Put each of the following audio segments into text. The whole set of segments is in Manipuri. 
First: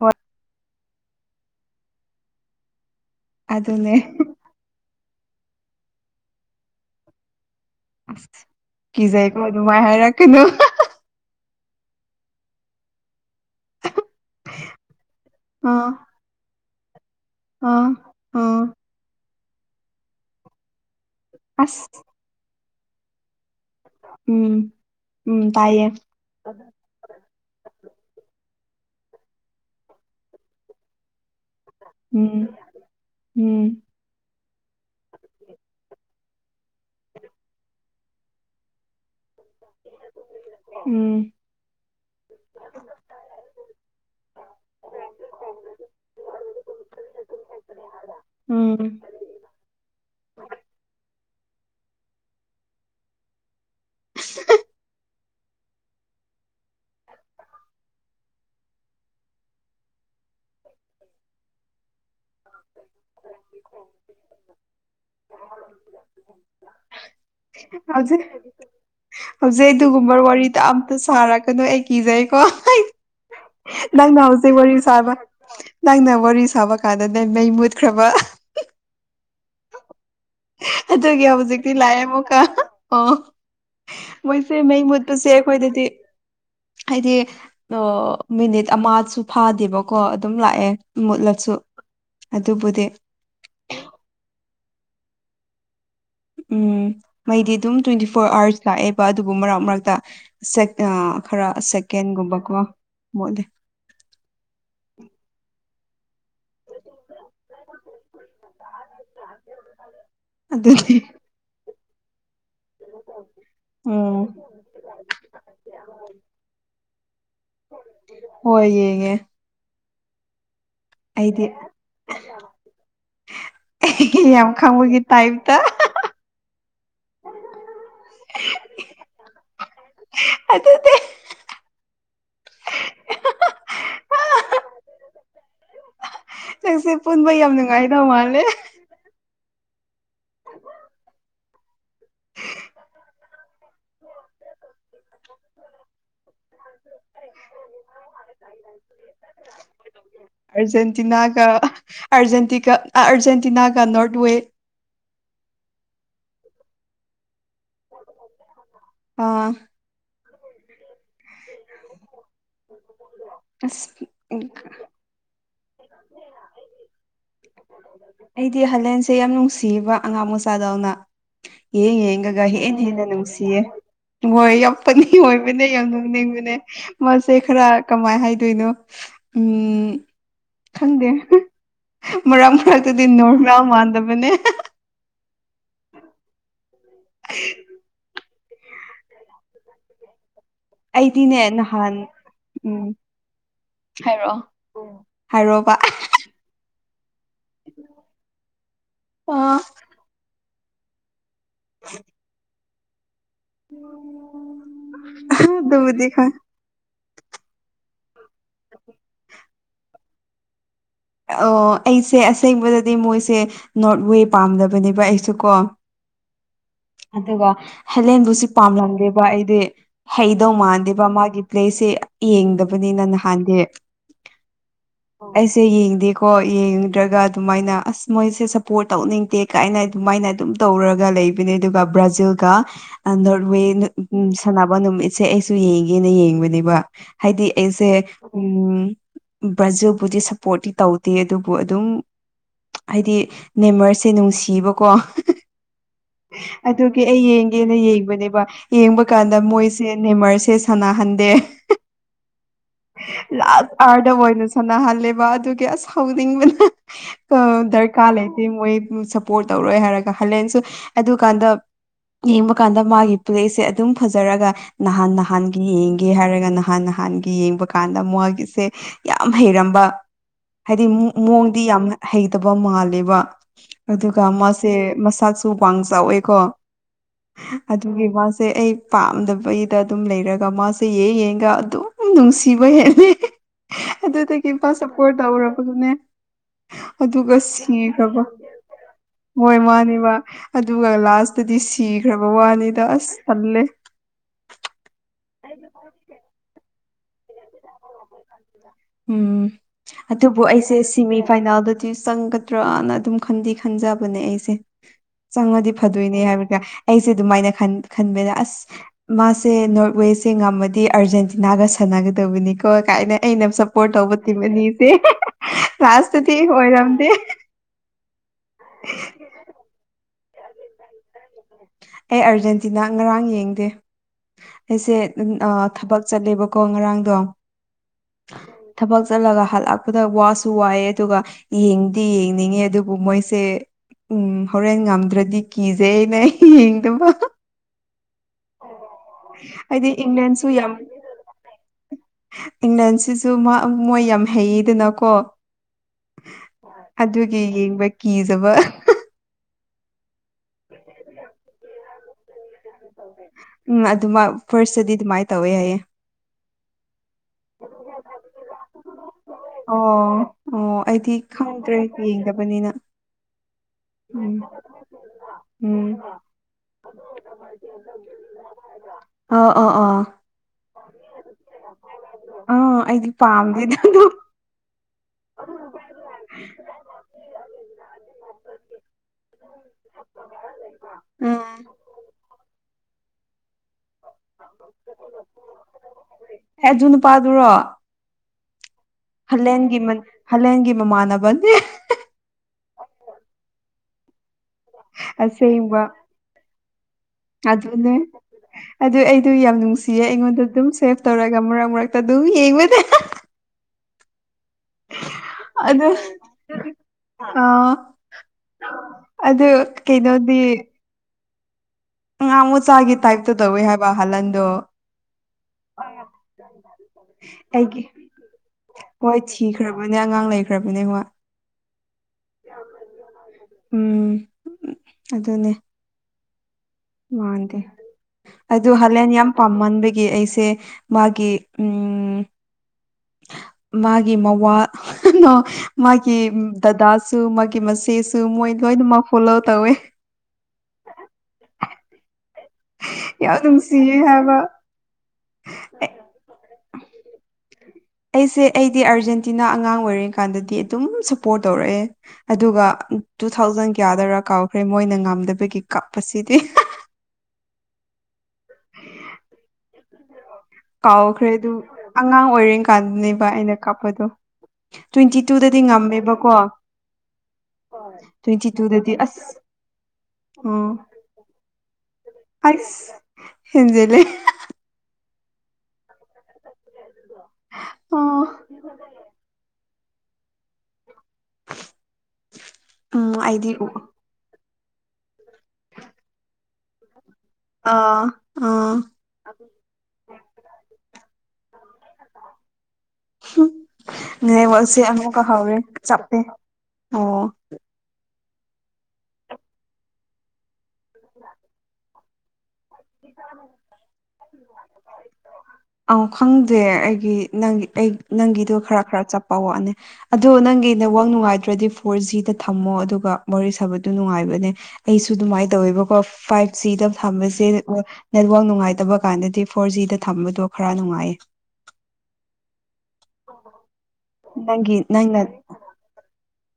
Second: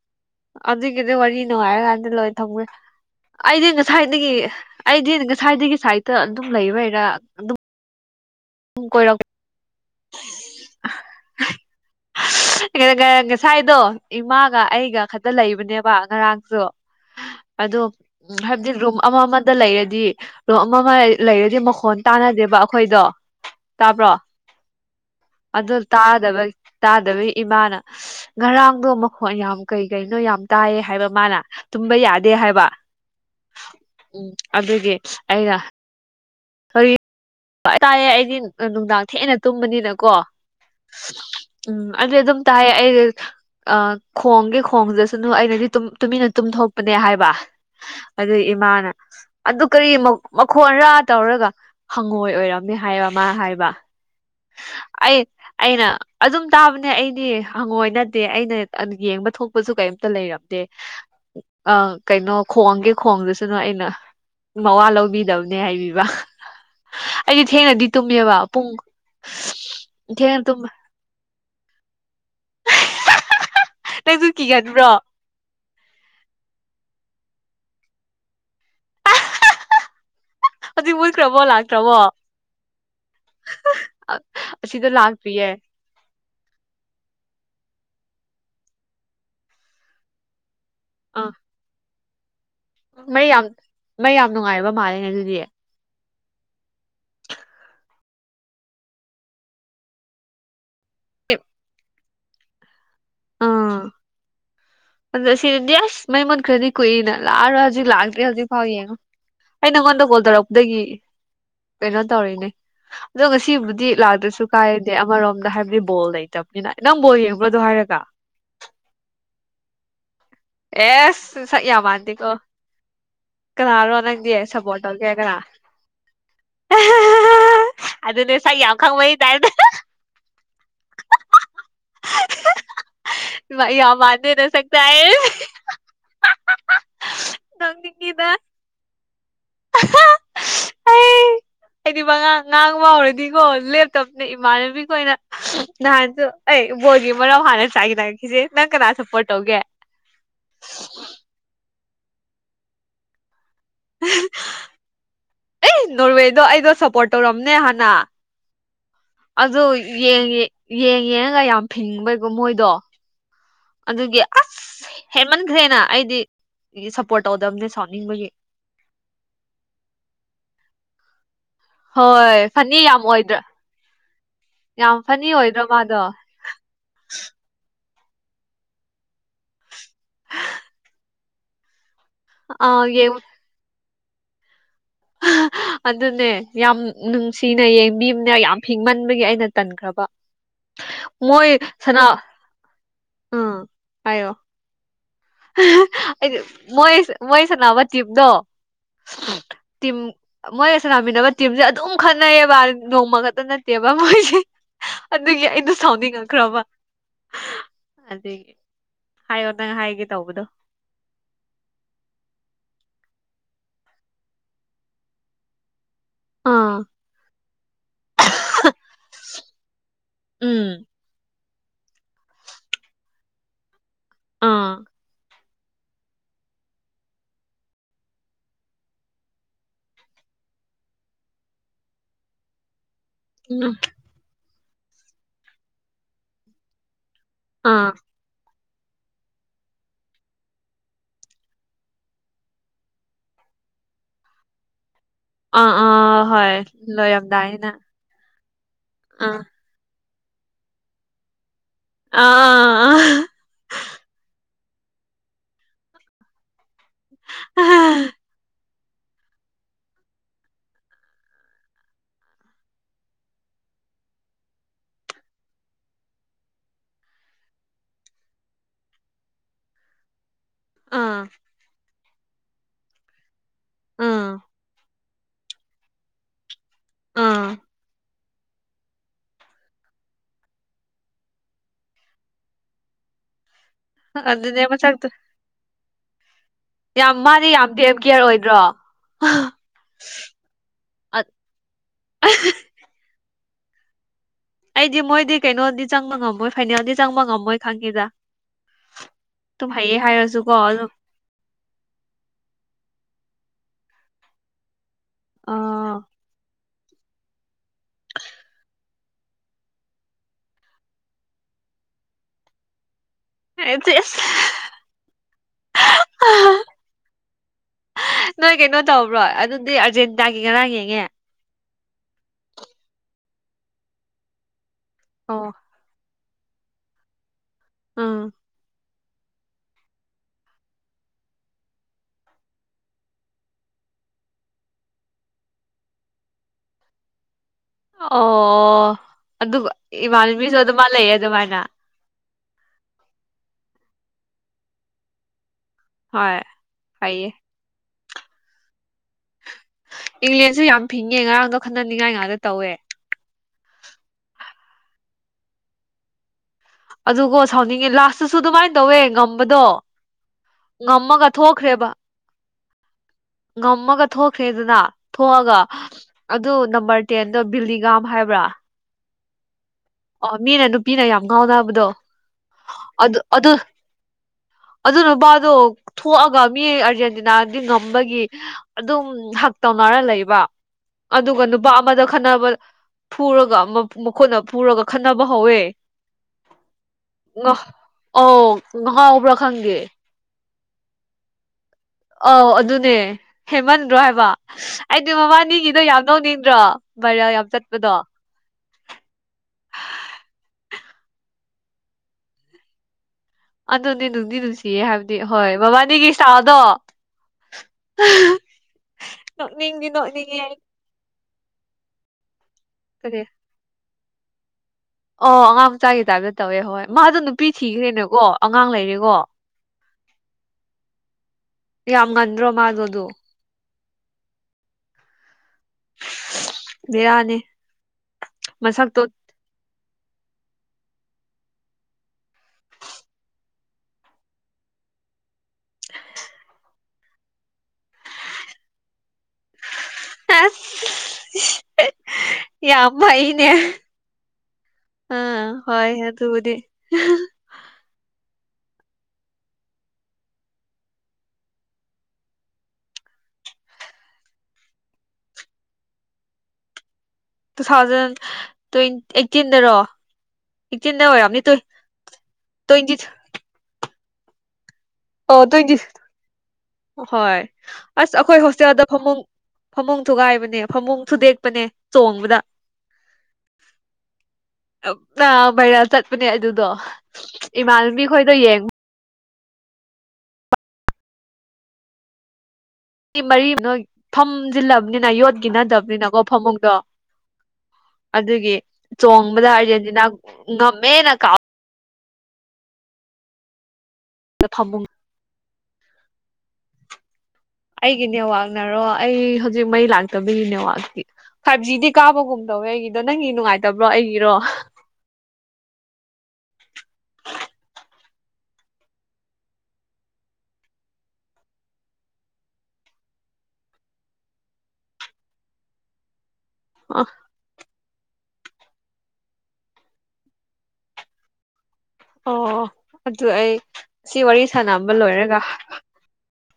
ꯍꯣꯏ ꯑꯗꯨꯒꯤꯗꯣ ꯋꯥꯔꯤ ꯅꯨꯡꯉꯥꯏꯔꯀꯥꯟꯗ ꯂꯣꯏ ꯊꯝꯒ꯭ꯔꯦ ꯑꯩꯗꯤ ꯑꯗꯨꯅꯦ ꯉꯁꯥꯏꯗꯒꯤ ꯑꯩꯗꯤ ꯉꯁꯥꯏꯗꯒꯤ ꯁꯥꯏꯠꯇ ꯑꯗꯨꯝ ꯂꯩꯕꯩꯔꯥ ꯑꯗꯨꯝ ꯑꯁ ꯀꯣꯏꯔꯛ ꯀꯤꯖꯩꯀꯣ ꯑꯗꯨꯃꯥꯏ ꯍꯥꯏꯔꯛꯀꯅꯨ ꯉꯁꯥꯏꯗꯣ ꯏꯃꯥꯒ ꯑꯩꯒ ꯈꯛꯇ ꯑꯥ ꯂꯩꯕꯅꯦꯕ ꯉꯔꯥꯡꯁꯨ ꯑꯗꯣ ꯑꯥ ꯎꯝ ꯑꯥ ꯍꯥꯏꯕꯗꯤ ꯔꯨꯝ ꯑꯃ ꯑꯃ ꯔꯨꯝꯗ ꯂꯩꯔꯗꯤ ꯔꯨꯝ ꯑꯃ ꯑꯃ ꯂꯩꯔꯗꯤ ꯑꯁ ꯃꯈꯣꯟ ꯇꯥꯟꯅꯗꯦꯕ ꯑꯈꯣꯏꯗꯣ ꯇꯥꯕ꯭ꯔꯣ ꯎꯝ ꯎꯝ ꯑꯗꯨ ꯇꯥꯏꯌꯦ ꯇꯥꯗꯕꯒꯤ ꯇꯥꯗꯕꯩ ꯏꯃꯥꯅ ꯉꯔꯥꯡꯗꯣ ꯃꯈꯣꯟ ꯌꯥꯝ ꯀꯩ ꯀꯩꯅꯣ ꯌꯥꯝ ꯇꯥꯏꯌꯦ ꯍꯥꯏꯕ ꯃꯥꯅ ꯇꯨꯝꯕ ꯌꯥꯗꯦ ꯎꯝ ꯍꯥꯏꯕ ꯎꯝ ꯎꯝ ꯑꯗꯨꯒꯤ ꯑꯩꯅ ꯀꯔꯤ ꯇꯥꯏꯌꯦ ꯑꯩꯗꯤ ꯅꯨꯡꯗꯥꯡ ꯊꯦꯡꯅ ꯇꯨꯝꯕꯅꯤꯅꯀꯣ ꯎꯝ ꯎꯝ ꯎꯝ ꯑꯩꯗꯤ ꯑꯗꯨꯝ ꯇꯥꯢꯌꯦ ꯑꯩ ꯑꯥ ꯈꯣꯡꯒꯦ ꯈꯣꯡꯖꯁꯅꯨ ꯑꯩꯅꯗꯤ ꯇꯨꯃꯤꯟꯅ ꯇꯨꯝꯊꯣꯛꯄꯅꯦ ꯍꯥꯏꯕ ꯑꯗꯨꯒꯤ ꯍꯧꯖꯤꯛ ꯏꯃꯥꯅ ꯑꯗꯨ ꯀꯔꯤ ꯃꯈꯣꯟꯔꯥ ꯇꯧꯔꯒ ꯍꯪꯉꯣꯏ ꯑꯣꯏꯔꯝꯃꯦ ꯍꯥꯏꯕ ꯃꯥ ꯍꯥꯏꯕ [inaudible] ꯑꯩ ꯑꯩꯅ ꯑꯗꯨꯝ ꯇꯥꯕꯅꯦ ꯑꯩꯗꯤ ꯍꯪꯉꯣꯏ ꯅꯠꯇꯦ ꯑꯩꯅ ꯌꯦꯡꯕ ꯊꯣꯛꯄꯁꯨ ꯀꯔꯤꯃꯇ ꯂꯩꯔꯝꯗꯦ ꯇꯦ ꯑꯥ ꯀꯩꯅꯣ ꯈꯣꯡꯒꯦ ꯈꯣꯡꯖꯁꯅꯨ ꯑꯩꯅ ꯃꯋꯥ ꯂꯧꯕꯤꯗꯕꯅꯦ ꯍꯥꯏꯕꯤꯕ ꯑꯩꯗꯤ ꯊꯦꯡꯅꯗꯤ ꯍꯧꯖꯤꯛ ꯇꯨꯝꯃꯦꯕ ꯄꯨꯡ ꯍꯧꯖꯤꯛ ꯑꯗꯨꯒꯨꯝꯕ ꯊꯦꯡꯅ ꯋꯥꯔꯤ ꯇꯨꯝ ꯇꯥꯕ ꯑꯗꯨ ꯁꯥꯔꯛꯀꯅꯣ ꯑꯩ ꯀꯤꯖꯩꯀꯣ ꯑꯩ ꯅꯪꯅ ꯅꯪꯁꯨ ꯍꯧꯖꯤꯛ ꯋꯥꯔꯤ ꯀꯤꯒꯟꯕ꯭ꯔꯣ ꯁꯥꯥꯕ ꯅꯪꯅ ꯋꯥꯔꯤ ꯁꯥꯕ ꯀꯥꯟꯗ ꯅꯪ ꯃꯩ ꯃꯨꯠꯈ꯭ꯔꯕ ꯍꯧꯖꯤꯛ ꯑꯗꯨꯒꯤ ꯃꯨꯠꯈ꯭ꯔꯕꯣ ꯍꯧꯖꯤꯛꯇꯤ ꯂꯥꯛꯇ꯭ꯔꯕꯣ ꯂꯥꯛꯑꯦ ꯑꯃꯨꯛꯀ ꯑꯣ ꯃꯣꯏꯁꯦ ꯃꯩ ꯑꯁꯤꯗ ꯃꯨꯠꯄꯁꯦ ꯂꯥꯛꯇ꯭ꯔꯤꯌꯦ ꯑꯩꯈꯣꯏꯗꯗꯤ ꯍꯥꯏꯗꯤ ꯃꯤꯅꯤꯠ ꯑꯃꯁꯨ ꯐꯥꯗꯦꯕꯀꯣ ꯑꯗꯨꯝ ꯂꯥꯛꯑꯦ ꯑ ꯃꯨꯠꯂꯁꯨ ꯑꯗꯨꯕꯨꯗꯤ ꯃꯩ ꯌꯥꯝ ꯃꯩ ꯌꯥꯝ ꯅꯨꯡꯉꯥꯏꯕ ꯃꯥꯜꯂꯦꯅꯦ ꯑꯗꯨꯗꯤ ꯎꯝ ꯃꯩꯗꯤ ꯑꯗꯨꯝ ꯇ꯭ꯋꯦꯟꯇꯤ ꯐꯣꯔ ꯑꯥꯋꯔꯁ ꯂꯥꯛꯑꯦꯕ ꯑꯗꯨꯕꯨ ꯃꯔꯛ ꯃꯔꯛꯇ ꯁꯦꯛ ꯑ ꯈꯔ ꯁꯦꯀꯦꯟꯒꯨꯝꯕ ꯀꯣ ꯃꯣꯠꯂꯦ ꯑ ꯑꯗꯨ ꯁꯤꯗꯗꯤ ꯑꯁ ꯃꯩ ꯃꯨꯠꯈ꯭ꯔꯗꯤ ꯀꯨꯏꯅ ꯂꯥꯛꯑꯔꯣꯏ ꯍꯧꯖꯤꯛ ꯂꯥꯛꯇ꯭ꯔꯤ ꯍꯧꯖꯤꯛ ꯐꯥꯎ ꯌꯦꯡꯉꯣ ꯑꯩ ꯅꯉꯣꯟꯗ ꯀꯣꯜ ꯇꯧꯔꯛꯄꯗꯒꯤ ꯑꯗꯨꯗꯤ ꯀꯩꯅꯣ ꯇꯧꯔꯤꯅꯦ ꯑꯗꯣ ꯉꯁꯤꯕꯨꯗꯤ ꯎꯝ ꯂꯥꯛꯇ꯭ꯔꯁꯨ ꯀꯥꯏꯗꯦ ꯑꯃꯔꯣꯝꯗ ꯍꯥꯏꯕꯗꯤ ꯕꯣꯜ ꯂꯩꯇꯕꯅꯤꯅ ꯅꯪ ꯕꯣꯜ ꯌꯦꯡꯕ꯭ꯔꯣ ꯑꯗꯨ ꯍꯥꯏꯔꯒ ꯍꯣꯢ ꯌꯦꯡꯉꯦ ꯑꯩꯗꯤ ꯑꯦꯁ ꯁꯛ ꯌꯥꯝ ꯃꯥꯟꯗꯦꯀꯣ ꯀꯅꯥꯅꯣ ꯅꯪꯗꯤ ꯌꯥꯝ ꯁꯞꯄꯣꯔꯠ ꯈꯪꯕꯒꯤ ꯇꯧꯒꯦ ꯀꯅꯥ ꯇꯥꯏꯞꯇ ꯑꯗꯨꯅꯦ ꯁꯛ ꯌꯥꯝ ꯈꯪꯕꯩ ꯇꯥꯢꯞꯇ ꯍꯥ ꯑꯗꯨꯅꯦ ꯌꯥꯝ ꯃꯥꯟꯗꯦ ꯅꯁꯛꯇ ꯍꯥꯢꯌꯦ ꯅꯪꯁꯦ ꯄꯨꯟꯕ ꯌꯥꯝ ꯅꯨꯡꯉꯥꯏꯗꯧ ꯅꯣꯛꯅꯤꯡꯉꯤꯗ ꯃꯥꯜꯂꯦ ꯑꯩ ꯑꯩꯗꯤ ꯃꯉꯥꯡ ꯉꯥꯡꯕꯥꯍꯧꯔꯗꯤꯀꯣ ꯂꯦꯞꯇꯕꯅꯦ ꯏꯃꯥꯟꯅꯕꯤꯈꯣꯏꯅ ꯅꯍꯥꯟꯁꯨ ꯑꯩ ꯕꯣꯜꯒꯤ ꯃꯔꯝ ꯍꯥꯟꯅ ꯆꯥꯢꯅꯈꯤꯖꯦ ꯅꯪ ꯀꯅꯥ ꯁꯞꯄꯣꯔꯠ ꯇꯧꯒꯦ ꯑꯥꯔꯖꯦꯟꯇꯤ ꯅꯥ ꯒ ꯑꯔꯖꯦꯟꯇꯤꯀ ꯑꯔꯖꯦꯟꯇꯤꯅꯥꯒ ꯅꯣꯔꯠ ꯋꯦ ꯑꯦ ꯅꯣꯔꯋꯦꯗꯣ ꯑꯩꯗꯣ ꯁꯞꯄꯣꯔꯠ ꯇꯧꯔꯝꯅꯦ ꯍꯥꯟꯅ [unintelligible] ꯑꯗꯨ ꯌꯦꯡ ꯌꯦꯡꯉꯒ ꯌꯥꯝ ꯐꯤꯡꯕꯩꯀꯣ ꯃꯣꯏꯗꯣ ꯑꯁ ꯑꯗꯨꯒꯤ ꯑꯁ ꯍꯦꯃꯟꯈ꯭ꯔꯦꯅ ꯑꯩꯗꯤ ꯁꯞꯄꯣꯔꯠ ꯇꯧꯗꯕꯅꯦ ꯁꯥꯎꯅꯤꯡꯕꯒꯤ ꯑꯩꯗꯤ ꯍꯂꯦꯟꯁꯦ ꯌꯥꯝ ꯅꯨꯡꯁꯤꯌꯦꯕ ꯑꯉꯥꯡ ꯃꯆꯥꯗꯧꯅ ꯌꯦꯡ ꯍꯣꯏ ꯌꯦꯡꯒ ꯍꯦꯟ ꯐꯅꯤ ꯌꯥꯝ ꯍꯦꯟꯅ ꯑꯣꯏꯗ꯭ꯔꯥ ꯅꯨꯡꯁꯤꯌꯦ ꯍꯣꯏ ꯌꯥꯝ ꯐꯅꯤ ꯑꯣꯏꯕꯅꯦ ꯌꯥꯝ ꯅꯣꯛꯅꯤꯡꯕꯅꯦ ꯃꯥꯁꯦ ꯈꯔ ꯀꯃꯥꯏ ꯍꯥꯏꯗꯣꯏꯅꯣ ꯎꯝ ꯈꯪꯗꯦ ꯃꯔꯛ ꯑꯥ ꯃꯔꯛꯇꯗꯤ ꯌꯦꯡꯉꯨ ꯅꯣꯔꯃꯦꯜ ꯃꯥꯟꯗꯕꯅꯦ ꯑꯗꯨꯅꯦ ꯌꯥꯝ ꯅꯨꯡꯁꯤꯅ ꯌꯦꯡꯕꯤꯕꯅꯦ ꯌꯥꯝ ꯐꯤꯡꯃꯟꯕꯒꯤ ꯑꯩꯅ ꯇꯟꯈ꯭ꯔꯕ ꯑꯩꯗꯤꯅꯦ ꯃꯣꯏ ꯅꯍꯥꯟ ꯁꯅꯥ ꯎꯝ ꯎꯝ ꯍꯥꯏꯌꯣ ꯍꯥꯏꯔꯛꯑꯣ ꯎꯝ ꯍꯥꯏꯔꯣꯕ ꯑꯩꯗꯤ ꯃꯣꯏ ꯃꯣꯏ ꯁꯥꯟꯅꯕ ꯇꯤꯝꯗꯣ ꯑꯣ ꯇꯤꯝ ꯃꯣꯏꯒ ꯁꯥꯟꯅꯃꯤꯟꯅꯕ ꯇꯤꯝꯁꯦ ꯑꯗꯨꯝ ꯈꯠꯅꯩꯌꯦꯕ ꯅꯣꯡꯃ ꯈꯛꯇ ꯅꯠ ꯇꯦꯕꯥ ꯃꯣꯏꯁꯦ ꯑꯗꯨꯒꯤ ꯑꯩꯗꯣ ꯑꯗꯨꯕꯨꯗꯤ ꯁꯥꯎꯅꯤꯡ ꯈꯪ ꯉꯛꯈ꯭ꯔ ꯐꯕ ꯑꯗꯒꯤ ꯍꯥꯏꯌꯣ ꯅꯪ ꯍꯥꯏꯒꯦ ꯇꯧꯕꯗꯣ ꯑꯣ ꯑꯩꯁꯦ ꯑꯁꯦꯡꯕꯗꯗꯤ ꯃꯣꯏꯁꯦ ꯅꯣꯔꯠ ꯋꯦ ꯄꯥꯝꯗꯕꯅꯦꯕ ꯑꯩꯁꯨ ꯀꯣ ꯑꯥ ꯑꯗꯨꯒ ꯍꯦꯂꯦꯟꯕꯨ ꯁꯨ ꯄꯥꯝꯂꯝꯗꯦꯕ ꯑꯩꯗꯤ ꯍꯩꯗꯧ ꯎꯝ ꯃꯥꯟꯗꯦꯕ ꯃꯥꯒꯤ ꯄ꯭ꯂꯦꯁꯦ ꯌꯦꯡꯗꯕꯅꯤꯅ ꯅꯍꯥꯟꯗꯤ ꯑꯥ ꯑꯩꯁꯦ ꯌꯦꯡꯗꯦꯀꯣ ꯌꯦꯡꯗ꯭ꯔꯒ ꯑꯗꯨꯃꯥꯏꯅ ꯑꯁ ꯃꯣꯏꯁꯦ ꯁꯞꯄꯣꯔꯠ ꯇꯧꯅꯤꯡꯇꯦ ꯀꯥꯏꯅ ꯑꯗꯨꯃꯥꯏꯅ ꯑꯗꯨꯝ ꯇꯧꯔꯒ ꯂꯩꯕꯅꯦ ꯑꯗꯨꯒ ꯕ꯭ꯔꯥꯖꯤꯜꯒ ꯎꯝ ꯅꯣꯔꯋꯦꯅ ꯁꯅꯕ ꯅꯨꯃꯤꯠꯁꯦ ꯑꯩꯁꯨ ꯌꯦꯡꯒꯦꯅ ꯌꯦꯡꯕꯅꯦꯕ ꯍꯥꯏꯗꯤ ꯑꯦꯁꯦ ꯑꯥ ꯎꯝ ꯕ꯭ꯔꯖꯤꯜꯕꯨꯗꯤ ꯁꯞꯄꯣꯔꯠꯇꯤ ꯇꯧꯗꯦ ꯑꯗꯨꯕꯨ ꯑꯗꯨꯝ ꯍꯥꯏꯗꯤ ꯅꯦꯝꯃꯔꯁꯦ ꯅꯨꯡꯁꯤꯕꯀꯣ ꯑꯥ ꯑꯥ ꯍꯣꯏ [unintelligible] ꯑꯗꯨꯒꯤ ꯑꯩ ꯂꯣꯏꯔꯝꯗꯥꯏꯅ ꯌꯦꯡꯒꯦꯅ ꯌꯦꯡꯕꯅꯦꯕ ꯌꯦꯡꯕ ꯀꯥꯟꯗ ꯑꯥ ꯃꯣꯏꯁ ꯁꯦ ꯅꯦꯃꯔꯁꯦ ꯁꯥꯟꯅ ꯍꯟꯗꯦ [unintelligible] ꯥꯑꯥ [unintelligible] ꯂꯥꯁ ꯑꯥꯔꯗ ꯑꯣꯏꯅ ꯁꯥꯟꯅꯍꯜꯂꯦꯕ ꯑꯗꯨꯒꯤ ꯑꯁ ꯁꯧꯅꯤꯡꯕꯅ [unintelligible] ꯑꯥ ꯗꯔꯀꯥꯔ ꯂꯩꯇꯦ ꯃꯣꯏ ꯁꯞꯄꯣꯔꯠ ꯇꯧꯔꯣꯏ ꯍꯥꯏꯔꯒ ꯍꯜꯂꯦꯟꯁꯨ ꯑꯗꯨ ꯀꯥꯟꯗ ꯌꯦꯡꯕ ꯀꯥꯟꯗ ꯃꯥꯒꯤ ꯄꯂꯦꯁꯦ ꯑꯗꯨꯝ ꯐꯖꯔꯒ ꯅꯍꯥꯟ ꯅꯍꯥꯟꯒꯤ ꯌꯦꯡꯒꯦ ꯍꯥꯏꯔꯒ ꯅꯍꯥꯟ ꯅꯍꯥꯟꯒꯤ ꯌꯦꯡꯕ ꯀꯥꯟꯗ ꯃꯥꯒꯤꯁꯦ ꯌꯥꯝ ꯍꯩꯔꯝꯕ ꯍꯥꯏꯗꯤ ꯑꯥ ꯑꯥ ꯃꯑꯣꯡꯗꯤ ꯌꯥꯝ ꯍꯩꯇꯕ ꯃꯥꯜꯂꯦꯕ ꯑꯗꯨꯒ ꯃꯥꯁꯦ ꯃꯁꯥ ꯁꯨ ꯋꯥꯡ ꯆꯥꯎꯋꯦꯀꯣ ꯑꯥ ꯑꯗꯨꯒꯤ ꯃꯥꯁꯦ ꯑꯩ ꯄꯥꯝꯗꯕꯩꯗ ꯑꯗꯨꯝ ꯂꯩꯔꯒ ꯃꯥꯁꯦ ꯌꯦꯡ ꯌꯦꯡꯒ ꯑꯗꯨꯝ ꯅꯨꯡꯁꯤꯕ ꯍꯦꯜꯂꯦ [unintelligible] ꯑꯗꯨꯗꯒꯤ ꯑꯗꯨꯅꯦ ꯃꯥ ꯃꯁꯛꯇꯣ ꯁꯞꯄꯣꯔꯠ ꯇꯧꯔꯕꯗꯨꯅꯦ ꯌꯥꯝ ꯑꯗꯨꯒ ꯃꯥꯗꯤ ꯌꯥꯝ ꯗꯦꯞ ꯁꯤꯈꯔꯕ ꯀꯤꯌꯔ ꯑꯣꯏꯗ꯭ꯔꯣ ꯍꯣꯏ ꯃꯥꯅꯦꯕ ꯑꯗꯨꯒ ꯂꯥꯁꯇꯗꯤ ꯁꯤꯈ꯭ꯔꯕ ꯋꯥꯅꯤꯗ ꯑꯁ ꯇꯜꯂꯦ ꯑꯩꯗꯤ ꯃꯣꯏꯗꯤ ꯀꯩꯅꯣꯗꯤ ꯆꯪꯕ ꯉꯝꯃꯣꯏ ꯐꯥꯏꯅꯦꯜꯗꯤ ꯆꯪꯕ ꯉꯝꯃꯣꯏ ꯈꯪꯉꯦꯗ ꯎꯝ ꯑꯗꯨꯕꯨ ꯑꯩꯁꯦ ꯑꯗꯨꯝ ꯁꯤꯃꯤ ꯐꯥꯏꯅꯥꯜꯗꯗꯤ ꯆꯪꯒꯗ꯭ꯔꯅ ꯑꯗꯨꯝ ꯈꯟꯗꯤ ꯈꯟꯖꯕꯅꯦ ꯑꯩꯁꯦ ꯆꯪꯉꯗꯤ ꯑꯥ ꯐꯗꯣꯏꯅꯦ ꯍꯥꯏꯕꯗ ꯑꯩꯁꯦ ꯑꯗꯨꯃꯥꯏꯅ ꯈꯟꯕꯗ ꯑꯁ ꯃꯥꯁꯦ ꯅꯣꯔꯠꯋꯦꯁꯦ ꯉꯝꯃꯗꯤ ꯑꯥꯔꯖꯦꯟꯇꯤꯅꯥꯒ ꯁꯥꯟꯅꯒꯗꯕꯅꯤꯀꯣ ꯀꯥꯏꯅ ꯑꯩꯅ ꯁꯄꯣꯔꯠ ꯇꯧꯕ ꯑꯦꯁ ꯇꯤꯝ ꯑꯅꯤꯁꯦ [unintelligible] ꯂꯥꯁꯇꯗꯤ ꯑꯣꯏꯔꯝꯗꯦ [unintelligible] ꯅꯣꯏ ꯀꯩꯅꯣ ꯇꯧꯕ꯭ꯔꯣ ꯑꯗꯨꯗꯤ ꯑꯥꯔꯖꯦꯟꯇꯤꯅꯥꯒꯤ ꯉꯔꯥꯡ ꯌꯦꯡꯉꯦ ꯑꯩ ꯑꯥꯔꯖꯦꯟꯇꯤꯅꯥ ꯉꯔꯥꯡ ꯌꯦꯡꯗꯦ ꯑꯩꯁꯦ ꯑ ꯑꯣ ꯊꯕꯛ ꯆꯠꯂꯦꯕ ꯀꯣ ꯉꯔꯥꯡꯗꯣ ꯎꯝ ꯊꯕꯛ ꯆꯠꯂꯒ ꯍꯥꯜꯂꯛꯄꯗ ꯋꯥꯁꯨ ꯋꯥꯏꯑꯦ ꯑꯗꯨꯒ ꯌꯦꯡꯗꯤ ꯌꯦꯡꯅꯤꯡꯉꯦ ꯑꯗꯨꯕꯨ ꯃꯣꯏꯁꯦ ꯎꯝ ꯍꯣꯔꯦꯟ ꯉꯝꯗ꯭ꯔꯗꯤ ꯀꯤꯖꯩꯅ ꯌꯦꯡꯗꯕ ꯑꯣ ꯑꯗꯨꯒ ꯍꯥꯏꯗꯤ ꯏꯪꯂꯦꯟꯁꯨ ꯏꯃꯥꯟꯅꯕꯤꯁꯨ ꯌꯥꯝ ꯑꯗꯨꯃꯥꯏ ꯂꯩꯌꯦ ꯑꯗꯨꯃꯥꯏꯅ ꯏꯪꯂꯦꯟꯁꯤꯁꯨ ꯃꯥ ꯃꯣꯏ ꯌꯥꯝ ꯍꯩꯌꯦꯗꯅꯀꯣ ꯍꯣꯏ ꯐꯩꯌꯦ ꯑꯗꯨꯒꯤ ꯌꯦꯡꯕ ꯀꯤꯖꯕ ꯏꯪꯂꯦꯟꯁꯨ ꯌꯥꯝ ꯐꯤꯡꯉꯦ ꯉꯔꯥꯡꯗꯣ ꯈꯠꯅꯅꯤꯡꯉꯥꯏ ꯉꯥꯛꯇ ꯇꯧꯋꯦ ꯎꯝ ꯑꯗꯨꯃ ꯐꯥꯔꯁꯇꯗꯤ ꯑꯗꯨꯃꯥꯏꯅ ꯇꯧꯋꯦ ꯍꯥꯏꯌꯦ ꯑꯗꯨꯀꯣ ꯁꯥꯎꯅꯤꯡꯉꯦ ꯂꯥꯁꯇꯁꯨ ꯑꯗꯨꯃꯥꯏꯅ ꯇꯧꯋꯦ ꯉꯝꯕꯗꯣ ꯑꯣ ꯑꯣ ꯑꯩꯗꯤ ꯉꯝꯃꯒ ꯈꯪꯗ꯭ꯔꯦ ꯊꯣꯛꯈ꯭ꯔꯦꯕ ꯌꯦꯡꯗꯕꯅꯤꯅ ꯉꯝꯃꯒ ꯎꯝ ꯊꯣꯛꯈ꯭ꯔꯦꯗꯅ ꯊꯣꯛꯑꯒ ꯎꯝ ꯑꯗꯨ ꯅꯝꯕꯔ ꯇꯦꯟꯗꯣ ꯕꯤꯂꯤꯒꯥꯝ ꯍꯥꯏꯕ꯭ꯔꯥ [inaudible] ꯑꯥ ꯑꯥ ꯑꯥ ꯑꯥ ꯃꯤꯅ ꯅꯨꯄꯤꯅ ꯌꯥꯝ ꯉꯥꯎꯅꯕꯗꯣ ꯑꯥ ꯑꯩꯗꯤ ꯑꯗꯨ ꯑꯗꯨ ꯄꯥꯝꯗꯦꯗ ꯑꯗꯨ ꯑꯗꯨ ꯅꯨꯄꯥꯗꯣ ꯊꯣꯛꯑꯒ ꯃꯤ ꯑꯔꯖꯦꯟꯇꯤꯅꯥꯗꯤ ꯉꯝꯕꯒꯤ ꯑꯗꯨꯝ ꯍꯛ ꯇꯧꯅꯔ ꯂꯩꯕ ꯑꯗꯨꯒ ꯎꯝ ꯅꯨꯄꯥ ꯑꯃꯗ ꯈꯠꯅꯕ ꯐꯨꯔꯒ ꯑꯃ ꯃꯈꯣꯏꯅ ꯐꯨꯔꯒ ꯈꯠꯅꯕ ꯍꯧꯋꯦ ꯑꯦ ꯑꯗꯨ ꯅꯨꯄꯥꯗꯨꯔꯣ ꯉ ꯑꯧ ꯉꯍꯥꯎ ꯍꯂꯦꯟꯒꯤ ꯍꯂꯦꯟꯒꯤ ꯃꯃꯥꯟꯅꯕꯅꯦ ꯑꯧ ꯑꯗꯨꯅꯦ ꯍꯦꯟꯃꯟꯗ꯭ꯔꯣ ꯍꯥꯏꯕ ꯑꯩꯗꯤ ꯃꯕꯅꯤꯒꯤꯗꯣ ꯑꯁꯦꯡꯕ ꯌꯥꯝ ꯅꯣꯛꯅꯤꯡꯗ꯭ꯔꯣ ꯕꯥꯏꯔꯦꯜ ꯌꯥꯝ ꯆꯠꯄꯗꯣ ꯑꯗꯨꯅꯦ ꯑꯗꯨ ꯑꯩꯗꯣ ꯌꯥꯝ ꯅꯨꯡꯁꯤꯌꯦ ꯑꯩꯉꯣꯟꯗ ꯗꯨꯝ ꯁꯦꯞ ꯇꯧꯔꯒ ꯃꯔꯛ ꯃꯔꯛꯇ ꯗꯨꯝ ꯌꯦꯡꯕꯅꯦ ꯑꯗꯨꯅꯤ ꯅꯨꯡꯗꯤ ꯅꯨꯡꯁꯤꯌꯦ ꯍꯥꯏꯕꯗꯤ ꯍꯣꯏ ꯃꯕꯥꯅꯤꯒꯤ ꯁꯇ꯭ꯏꯜꯗꯣ ꯑꯥ ꯑꯗꯨ ꯅꯣꯛꯅꯤꯡꯗꯤ ꯀꯩꯩꯅꯣꯗꯤ ꯅꯣꯛꯅꯤꯡꯉꯦ ꯑꯉꯥꯡ ꯃꯆꯥꯒꯤ ꯀꯔꯤ ꯇꯥꯏꯞꯇ ꯇꯧꯋꯦ ꯍꯥꯏꯕ ꯍꯥꯂꯟꯗꯣ ꯑꯣ ꯑꯉꯥꯡ ꯃꯆꯥꯒꯤ ꯇꯥꯏꯞꯇ ꯇꯧꯋꯦ ꯍꯣꯏ ꯃꯥꯗꯣ ꯅꯨꯄꯤ ꯑꯩꯒꯤ ꯊꯤꯈ꯭ꯔꯦꯅꯦꯀꯣ ꯑꯉꯥꯡ ꯂꯩꯔꯦꯒꯣ ꯍꯣꯏ ꯊꯤꯈ꯭ꯔꯕꯅꯦ ꯑꯉꯥꯡ ꯂꯩꯈ꯭ꯔꯕꯅꯦꯋꯥ ꯌꯥꯝ ꯉꯟꯗ꯭ꯔꯣ ꯃꯥꯗꯣꯗꯨ ꯎꯝ ꯑꯗꯨꯅꯦ [inaudible] ꯃꯥꯟꯗꯦ ꯑꯗꯨ ꯃꯁꯛꯇꯣ ꯍꯂꯦꯟ ꯌꯥꯝ ꯄꯥꯝꯃꯟꯕꯒꯤ ꯑꯩꯁꯦ ꯃꯥꯒꯤ ꯎꯝ ꯃꯥꯒꯤ ꯃꯋꯥ ꯅꯣ ꯃꯥꯒꯤ ꯗꯗꯥꯁꯨ ꯃꯥꯒꯤ ꯃꯆꯦꯁꯨ ꯃꯣꯏ ꯂꯣꯏꯅꯃꯛ ꯐꯣꯂꯣ ꯇꯧꯋꯦ ꯑꯁ ꯌꯥꯝ ꯍꯩꯅꯦ ꯅꯨꯡꯁꯤꯌꯦ ꯍꯥꯏꯕ ꯑꯥ ꯍꯣꯏ ꯑꯗꯨꯕꯨꯗꯤ ꯑꯩꯁꯦ ꯑꯩꯗꯤ ꯑꯥꯔꯖꯦꯟꯇꯤꯅꯥ ꯑꯉꯥꯡ ꯑꯣꯏꯔꯤꯡ ꯀꯥꯟꯗꯗꯤ ꯑꯗꯨꯝ ꯁꯞꯄꯣꯔꯠ ꯇꯧꯔꯛꯑꯦ ꯑꯗꯨꯒ ꯇꯨ ꯊꯥꯎꯖꯟ ꯀꯌꯥꯗꯔꯥ ꯀꯥꯎꯈ꯭ꯔꯦ ꯃꯣꯏꯅ ꯉꯝꯗꯕꯒꯤ ꯀꯞꯄꯁꯤꯗꯤ ꯇꯨ ꯊꯥꯎꯖꯟ ꯇ꯭ꯋꯦꯟ ꯑꯩꯠꯇꯤꯟꯗꯔꯣ ꯑꯩꯠꯇꯤꯟꯗ ꯀꯥꯎꯈ꯭ꯔꯦ ꯑꯣꯏꯔꯝꯅꯤ ꯗꯨ ꯑꯉꯥꯡ ꯇ꯭ꯋꯦꯟꯇꯤ ꯑꯣꯏꯔꯤꯡꯀꯥꯟꯗꯅꯦ ꯑꯩꯅ ꯀꯞꯄꯗꯣ ꯇ꯭ꯋꯦꯟꯇꯤ ꯑꯣ ꯇꯨꯗꯗꯤ ꯇ꯭ꯋꯦꯟꯇꯤ ꯉꯝꯃꯦꯕꯀꯣ ꯍꯣꯏ ꯑꯁ ꯑꯩꯈꯣꯏ ꯇ꯭ꯋꯦꯟꯇꯤ ꯍꯣꯁꯇꯦꯜꯗ ꯇꯨꯗꯗꯤ ꯐꯃꯨꯡ ꯑꯁ ꯐꯃꯨꯡ ꯊꯨꯒꯥꯏꯕꯅꯦ ꯎꯝ ꯐꯃꯨꯡ ꯊꯨꯗꯦꯛꯄꯅꯦ ꯆꯣꯡꯕꯗ ꯑꯁ ꯍꯦꯟꯖꯤꯜꯂꯦ ꯑꯞꯅꯥ ꯕꯥꯏꯔꯦꯜ ꯆꯠꯄꯅꯦ ꯑꯗꯨꯗꯣ ꯏꯃꯥꯟꯅꯕꯤ ꯑꯣ ꯈꯣꯏꯗꯣ ꯌꯦꯡ ꯎꯝ ꯃꯤ ꯃꯔꯤ ꯑꯩꯗꯤ ꯅꯣꯏ ꯎ- ꯐꯝꯖꯤꯜꯂꯕꯅꯤꯅ ꯌꯣꯠꯀꯤ ꯅꯠꯇꯕꯅꯤꯀꯣ ꯐꯃꯨꯡꯗꯣ ꯑꯥ ꯑꯗꯨꯒꯤ ꯑꯥ ꯆꯣꯡꯕꯗ ꯑꯥꯔꯖꯦꯟꯇꯤꯅꯥ ꯉꯝꯃꯦꯅ ꯀꯥꯎ ꯍꯨꯡ ꯅꯦꯠꯋꯥꯛꯁꯦ ꯐꯃꯨꯡ ꯑꯃꯨꯛ ꯀ ꯍꯧꯔꯦ ꯆꯞꯄꯦ ꯑꯣ ꯑꯩꯒꯤ ꯅꯦꯋꯥꯛꯅꯔꯣ ꯑꯩ ꯍꯧꯖꯤꯛ ꯃꯩ ꯂꯥꯛꯇꯕꯒꯤ ꯅꯦꯋꯥꯛꯇꯤ ꯐꯥꯏꯚ ꯖꯤꯗꯤ ꯀꯥꯕꯒꯨꯝ ꯇꯧꯋꯦ ꯑꯩꯒꯤꯗꯣ ꯅꯪꯒꯤ ꯅꯨꯡꯉꯥꯏꯇꯕ꯭ꯔꯣ ꯑꯩꯒꯤꯔꯣ ꯑꯥꯎ ꯈꯪꯗꯦ ꯑꯩꯒꯤ ꯅꯪ ꯑꯩ ꯅꯪꯒꯤꯗꯣ ꯈꯔ ꯈꯔ ꯆꯞꯄ ꯋꯥꯅꯦ ꯑꯗꯣ ꯅꯪꯒꯤ ꯅꯦꯋꯥꯛ ꯅꯨꯡꯉꯥꯏꯇ꯭ꯔꯗꯤ ꯐꯣꯔ ꯖꯤꯗ ꯊꯝꯃꯣ ꯑꯗꯨꯒ ꯋꯥꯔꯤ ꯁꯥꯕꯗꯨ ꯅꯨꯡꯉꯥꯏꯕꯅꯦ ꯑꯩꯁꯨ ꯗꯨꯃꯥꯏ ꯇꯧꯋꯦꯕꯀꯣ ꯐꯥꯏꯚ ꯖꯤ ꯗ ꯑ ꯊꯝꯕꯁꯦ ꯑꯣ ꯅꯦꯠꯋꯔꯛ ꯅꯨꯡꯉꯥꯏꯇꯕ ꯀꯥꯟꯗꯗꯤ ꯐꯣꯔ ꯖꯤꯗ ꯊꯝꯕꯗꯣ ꯈꯔ ꯅꯨꯡꯉꯥꯏꯌꯦ ꯑꯣꯑꯣꯑꯣ ꯑꯗꯨ ꯑꯩ ꯁꯤ ꯋꯥꯔꯤ ꯅꯪꯒꯤ ꯁꯥꯟꯅꯕ ꯅꯪꯅ ꯂꯣꯏꯔꯒ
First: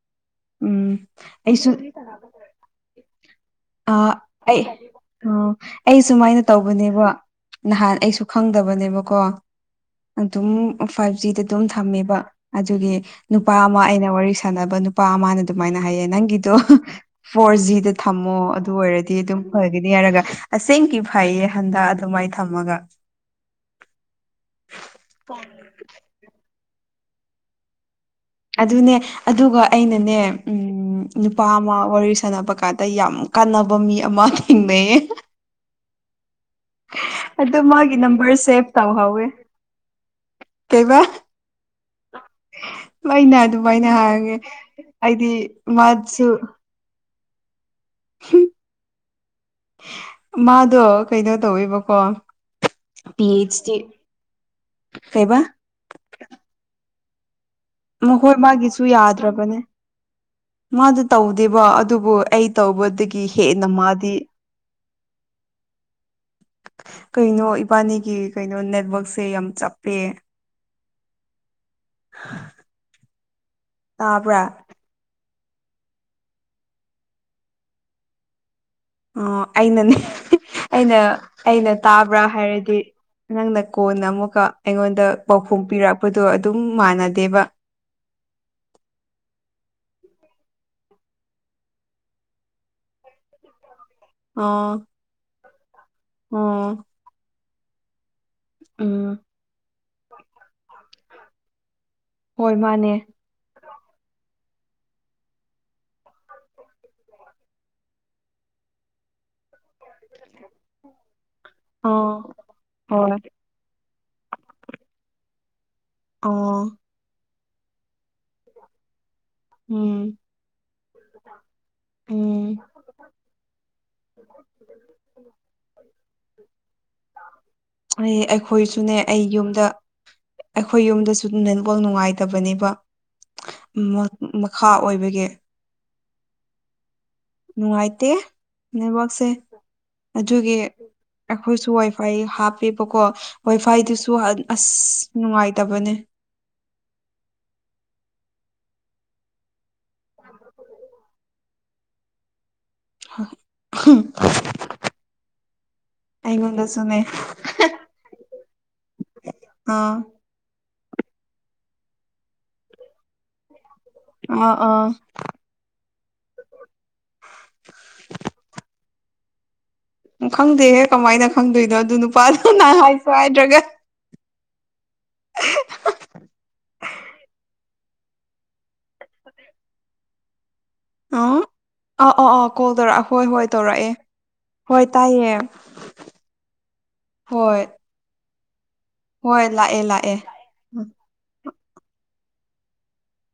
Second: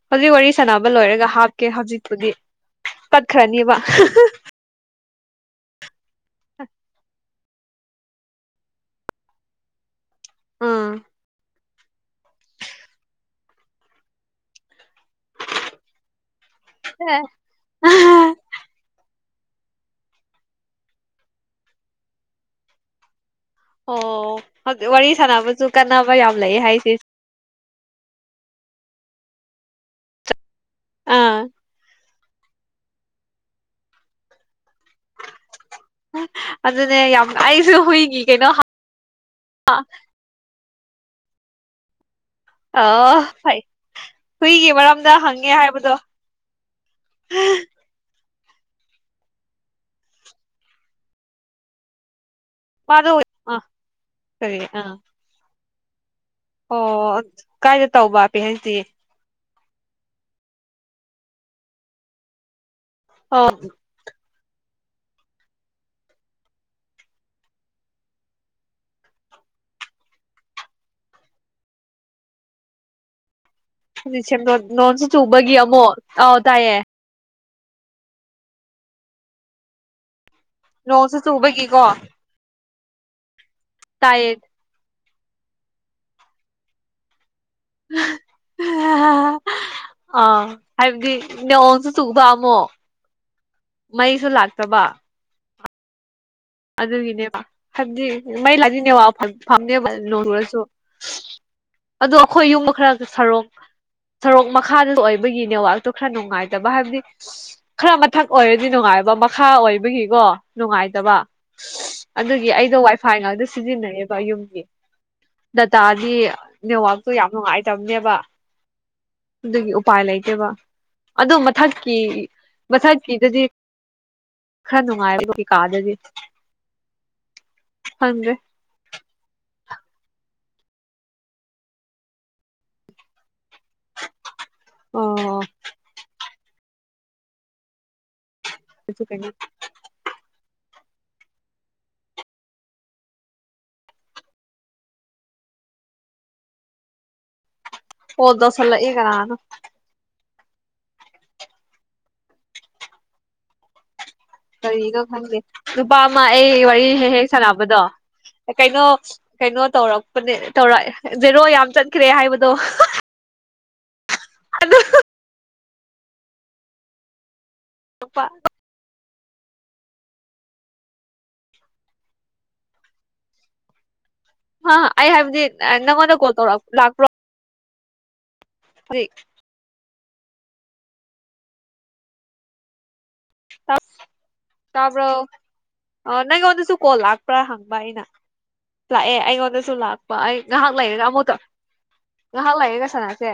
ꯍꯧꯖꯤꯛ ꯋꯥꯔꯤ ꯁꯥꯅꯕ ꯎꯝ ꯂꯣꯏꯔꯒ ꯍꯥꯞꯀꯦ ꯑꯩꯁꯨ ꯍꯧꯖꯤꯛꯄꯨꯗꯤ ꯇꯠꯈ꯭ꯔꯅꯤꯕ ꯑ ꯑꯩ ꯑꯣ ꯑꯩ ꯁꯨꯃꯥꯏꯅ ꯇꯧꯕꯅꯦꯕ ꯅꯍꯥꯟ ꯑꯩꯁꯨ ꯈꯪꯗꯕꯅꯦꯕꯀꯣ ꯑꯗꯨꯝ ꯎꯝ ꯐꯥꯏꯚ ꯖꯤ ꯗ ꯗꯨꯝ ꯊꯝꯃꯦꯕ ꯑꯗꯨꯒꯤ ꯅꯨꯄꯥ ꯑꯃ ꯑꯩꯅ ꯋꯥꯔꯤ ꯁꯥꯅꯕ ꯅꯨꯄꯥ ꯑꯃꯥꯅ ꯑꯗꯨꯃꯥꯏꯅ ꯍꯥꯏꯌꯦ ꯅꯪꯒꯤ ꯗꯣ ꯐꯣꯔ ꯖꯤ ꯗ ꯊꯝꯃꯣ ꯑꯗꯨ ꯑꯣꯏꯔꯗꯤ ꯑꯗꯨꯝ ꯐꯒꯅꯤ ꯍꯥꯏꯔꯒ ꯑꯁꯦꯡꯀꯤ ꯐꯩꯌꯦ ꯍꯟꯗꯛ ꯑꯗꯨꯃꯥꯏ ꯊꯝꯃꯒ ꯑꯣ ꯍꯧ ꯋꯥꯔꯤ ꯁꯥꯟꯅꯕꯁꯨ ꯀꯥꯟꯅꯕ ꯌꯥꯝ ꯂꯩꯌꯦ ꯍꯥꯏꯁꯦ ꯑꯗꯨꯅꯦ ꯑꯗꯨꯒ ꯑꯩꯅꯅꯦ ꯑꯥ ꯅꯨꯄꯥ ꯑꯃ ꯋꯥꯔꯤ ꯁꯥꯟꯅꯕ ꯀꯥꯗ ꯌꯥꯝ ꯀꯥꯟꯅꯕ ꯃꯤ ꯑꯃ ꯊꯦꯡꯅꯩꯌꯦ ꯑꯗꯨꯅꯦ ꯌꯥꯝ ꯑꯗꯣ ꯑꯩꯁꯨ ꯃꯥꯒꯤ ꯍꯨꯏꯒꯤ ꯅꯝꯕꯔ ꯀꯩꯅꯣ ꯍꯥꯞ ꯁꯦꯚ ꯇꯧꯍꯧꯋꯦ [unintelligible] ꯀꯩꯕꯥ [inaudible] ꯑꯣ ꯑꯩꯅ ꯐꯩ ꯑꯗꯨꯃꯥꯏꯅ ꯍꯥꯏꯔꯒꯦ ꯍꯨꯏꯒꯤ ꯃꯔꯝꯗ ꯑꯩꯗꯤ ꯍꯪꯉꯦ ꯍꯥꯏꯕꯗꯣ ꯃꯥꯁꯨ ꯍꯝ ꯃꯥꯗꯣ ꯀꯩꯅꯣ ꯇꯧꯋꯦꯕꯀꯣ ꯃꯥꯗꯣ ꯄꯤ ꯑ ꯑꯩꯆ ꯗꯤ ꯀꯔꯤ ꯑꯥ ꯀꯩꯕꯥ ꯑꯣ ꯑꯠ ꯃꯈꯣꯏ ꯃꯥꯒꯤꯁꯨ ꯌꯥꯗ꯭ꯔꯥꯕꯅꯦ ꯃꯥꯗꯨ ꯇꯧꯗꯦꯕ ꯑꯗꯨꯕꯨ ꯑꯩ ꯇꯧꯕꯗꯒꯤ ꯑꯣ ꯍꯦꯟꯅ ꯃꯥꯗꯤ [inaudible] ꯀꯩꯅꯣ ꯏꯕꯥꯅꯤꯒꯤ ꯀꯩꯅꯣ ꯅꯦꯠꯋꯛꯁꯦ ꯌꯥꯝ ꯆꯞꯄꯦ ꯍꯥ ꯍꯨꯖꯤꯛ ꯁꯦꯝꯗꯣꯟ ꯅꯣꯟꯁꯨ ꯆꯨꯕꯒꯤ ꯑꯃꯨꯛ ꯑꯥꯎ ꯇꯥꯏꯌꯦ ꯑꯣ ꯑꯩꯅꯅꯦ ꯑꯩꯅ ꯅꯣꯡꯁꯨ ꯑꯩꯅ ꯆꯨꯕꯒꯤꯀꯣ ꯇꯥꯕ꯭ꯔꯥ ꯍꯥꯏꯔꯗꯤ ꯅꯪꯅ ꯀꯣꯟꯅ ꯇꯥꯏꯌꯦ ꯑꯃꯨꯛꯀꯥ ꯑꯩꯉꯣꯟꯗ ꯄꯥꯎꯈꯨꯝ ꯄꯤꯔꯛꯄꯗꯣ ꯑꯗꯨꯝ ꯃꯥꯟꯅꯗꯦꯕ [unintelligible] ꯑꯥ ꯑꯥ ꯍꯥꯏꯕꯗꯤ ꯅꯣꯡꯁꯨ ꯆꯨꯕ ꯑꯃꯨꯛ ꯃꯩꯁꯨ ꯑꯣ ꯂꯥꯛꯇꯕ ꯑꯣ ꯑꯗꯨꯒꯤꯅꯦꯕ ꯍꯥꯏꯕꯗꯤ ꯃꯩ ꯂꯥꯛꯑꯗꯤ ꯅꯦꯠꯋꯥꯛ ꯎꯝ ꯐꯪ ꯐꯪꯅꯦꯕ ꯅꯣꯡ ꯆꯨꯔꯁꯨ ꯑꯗꯣ ꯑꯈꯣꯏ ꯍꯣꯏ ꯌꯨꯝꯒ ꯃꯥꯅꯦ ꯈꯔ ꯁꯥꯔꯣꯛ ꯁꯔꯣꯛ ꯃꯈꯥꯗ ꯑꯣꯏꯕꯒꯤ ꯅꯦꯠꯋꯥꯛꯇꯨ ꯈꯔ ꯅꯨꯡꯉꯥꯏꯇꯕ ꯍꯥꯏꯕꯗꯤ ꯈꯔ ꯃꯊꯛ ꯑꯣꯏꯔꯗꯤ ꯅꯨꯡꯉꯥꯏꯕ ꯃꯈꯥ ꯑꯣꯏꯕꯒꯤꯀꯣ ꯅꯨꯡꯉꯥꯏꯇꯕ ꯑꯥ ꯑꯗꯨꯒꯤ ꯑꯩꯗꯣ ꯋꯥꯏꯐꯥꯏ ꯍꯣꯏ ꯉꯥꯛꯇ ꯁꯤꯖꯤꯟꯅꯩꯌꯦꯕ ꯌꯨꯝꯒꯤ ꯗꯇꯥꯗꯤ ꯑꯥ ꯅꯦꯋꯥꯛ ꯇꯣ ꯌꯥꯝ ꯅꯨꯡꯉꯥꯏꯇꯕꯅꯦꯕ ꯑꯗꯨꯒꯤ ꯎꯄꯥꯏ ꯎꯝ ꯂꯩꯇꯦꯕ ꯑꯗꯨ ꯃꯊꯛꯀꯤ ꯎꯝ ꯃꯊꯛꯀꯤꯗꯨꯗꯤ ꯈꯔ ꯅꯨꯡꯉꯥꯏꯕ [unintelligible] ꯀꯥꯗꯗꯤ ꯈꯪꯗ꯭ꯔꯦ [unintelligible] ꯈꯣꯏꯁꯨꯅꯦ ꯑꯩ ꯌꯨꯝꯗ ꯑꯩꯈꯣꯏ ꯌꯨꯝꯗꯁꯨ ꯅꯦꯠꯋꯥꯛ ꯅꯨꯡꯉꯥꯏꯇꯕꯅꯦꯕ ꯃꯣꯠ ꯃꯈꯥ ꯑꯣꯏꯕꯒꯤ ꯑꯣ ꯅꯨꯡꯉꯥꯏꯇꯦ ꯑꯗꯨ ꯅꯦꯠꯋꯥꯛꯁꯦ ꯀꯩꯅꯣ ꯑꯗꯨꯒꯤ ꯑꯩꯈꯣꯏꯁꯨ ꯋꯥꯏꯐꯥꯏ ꯍꯥꯞꯄꯦꯕꯀꯣ ꯋꯥꯏꯐꯥꯏꯗꯨꯁꯨ ꯍꯠ ꯑꯁ ꯅꯨꯡꯉꯥꯏꯇꯕꯅꯦ ꯀꯣꯜ ꯇꯧꯁꯜꯂꯛꯏ ꯀꯅꯥꯅꯣ [unintelligible] [unintelligible] ꯀꯔꯤꯅꯣ ꯈꯪꯗꯦ ꯅꯨꯄꯥ ꯑꯃ ꯑꯩ ꯋꯥꯔꯤ ꯑꯩꯉꯣꯟꯗꯁꯨꯅꯦ ꯍꯦꯛ ꯍꯦꯛ ꯁꯥꯟꯅꯕꯗꯣ ꯑꯦ ꯀꯩꯅꯣ ꯀꯩꯅꯣ ꯑꯥ ꯇꯧꯔꯛꯄꯅꯦ ꯇꯧꯔꯛꯑꯦ ꯖꯦꯔꯣ ꯌꯥꯝ ꯆꯠ ꯈ꯭ꯔꯦ ꯍꯥꯏꯕꯗꯣ ꯑꯥ ꯑꯗꯨ ꯑꯥ ꯅꯨꯄꯥ ꯎꯝ ꯈꯪꯗꯦꯍꯦ ꯀꯃꯥꯏꯅ ꯈꯪꯗꯣꯏꯅꯣ ꯑꯗꯨ ꯅꯨꯄꯥꯗꯣ ꯅꯥ ꯍꯥꯏꯁꯨ ꯍꯥꯏꯗ꯭ꯔꯥꯒ ꯍꯥ ꯑꯩ ꯍꯥꯏꯕꯗꯤ ꯑꯥ ꯅꯪꯉꯣꯟꯗ ꯀꯣꯜ ꯇꯧꯔꯛ ꯂꯥꯛꯄ꯭ꯔꯣ [unintelligible] ꯑꯥꯎ ꯑꯥ ꯑꯥ ꯑꯥ ꯀꯣꯜ ꯇꯧꯔꯑ ꯍꯣꯏ ꯍꯣꯏ ꯇꯧꯔꯛꯑꯦ ꯍꯣꯏ ꯇꯥꯕ꯭ꯔꯣ ꯇꯥꯏꯌꯦ ꯑꯥ ꯅꯪꯉꯣꯟꯗꯁꯨ ꯀꯣꯜ ꯂꯥꯛꯄ꯭ꯔꯥ ꯍꯣꯏ ꯍꯪꯕ ꯑꯩꯅ ꯂꯥꯛꯑꯦ ꯍꯣꯏ ꯑꯩꯉꯣꯟꯗꯁꯨ ꯂꯥꯛꯑꯦ ꯂꯥꯛꯄ ꯂꯥꯛꯑꯦ ꯑꯩ ꯉꯥꯏꯍꯛ ꯂꯩꯔꯒ ꯑꯃꯨꯛ ꯇꯧ ꯉꯥꯏꯍꯛ ꯂꯩꯔꯒ ꯁꯅꯥꯁꯦ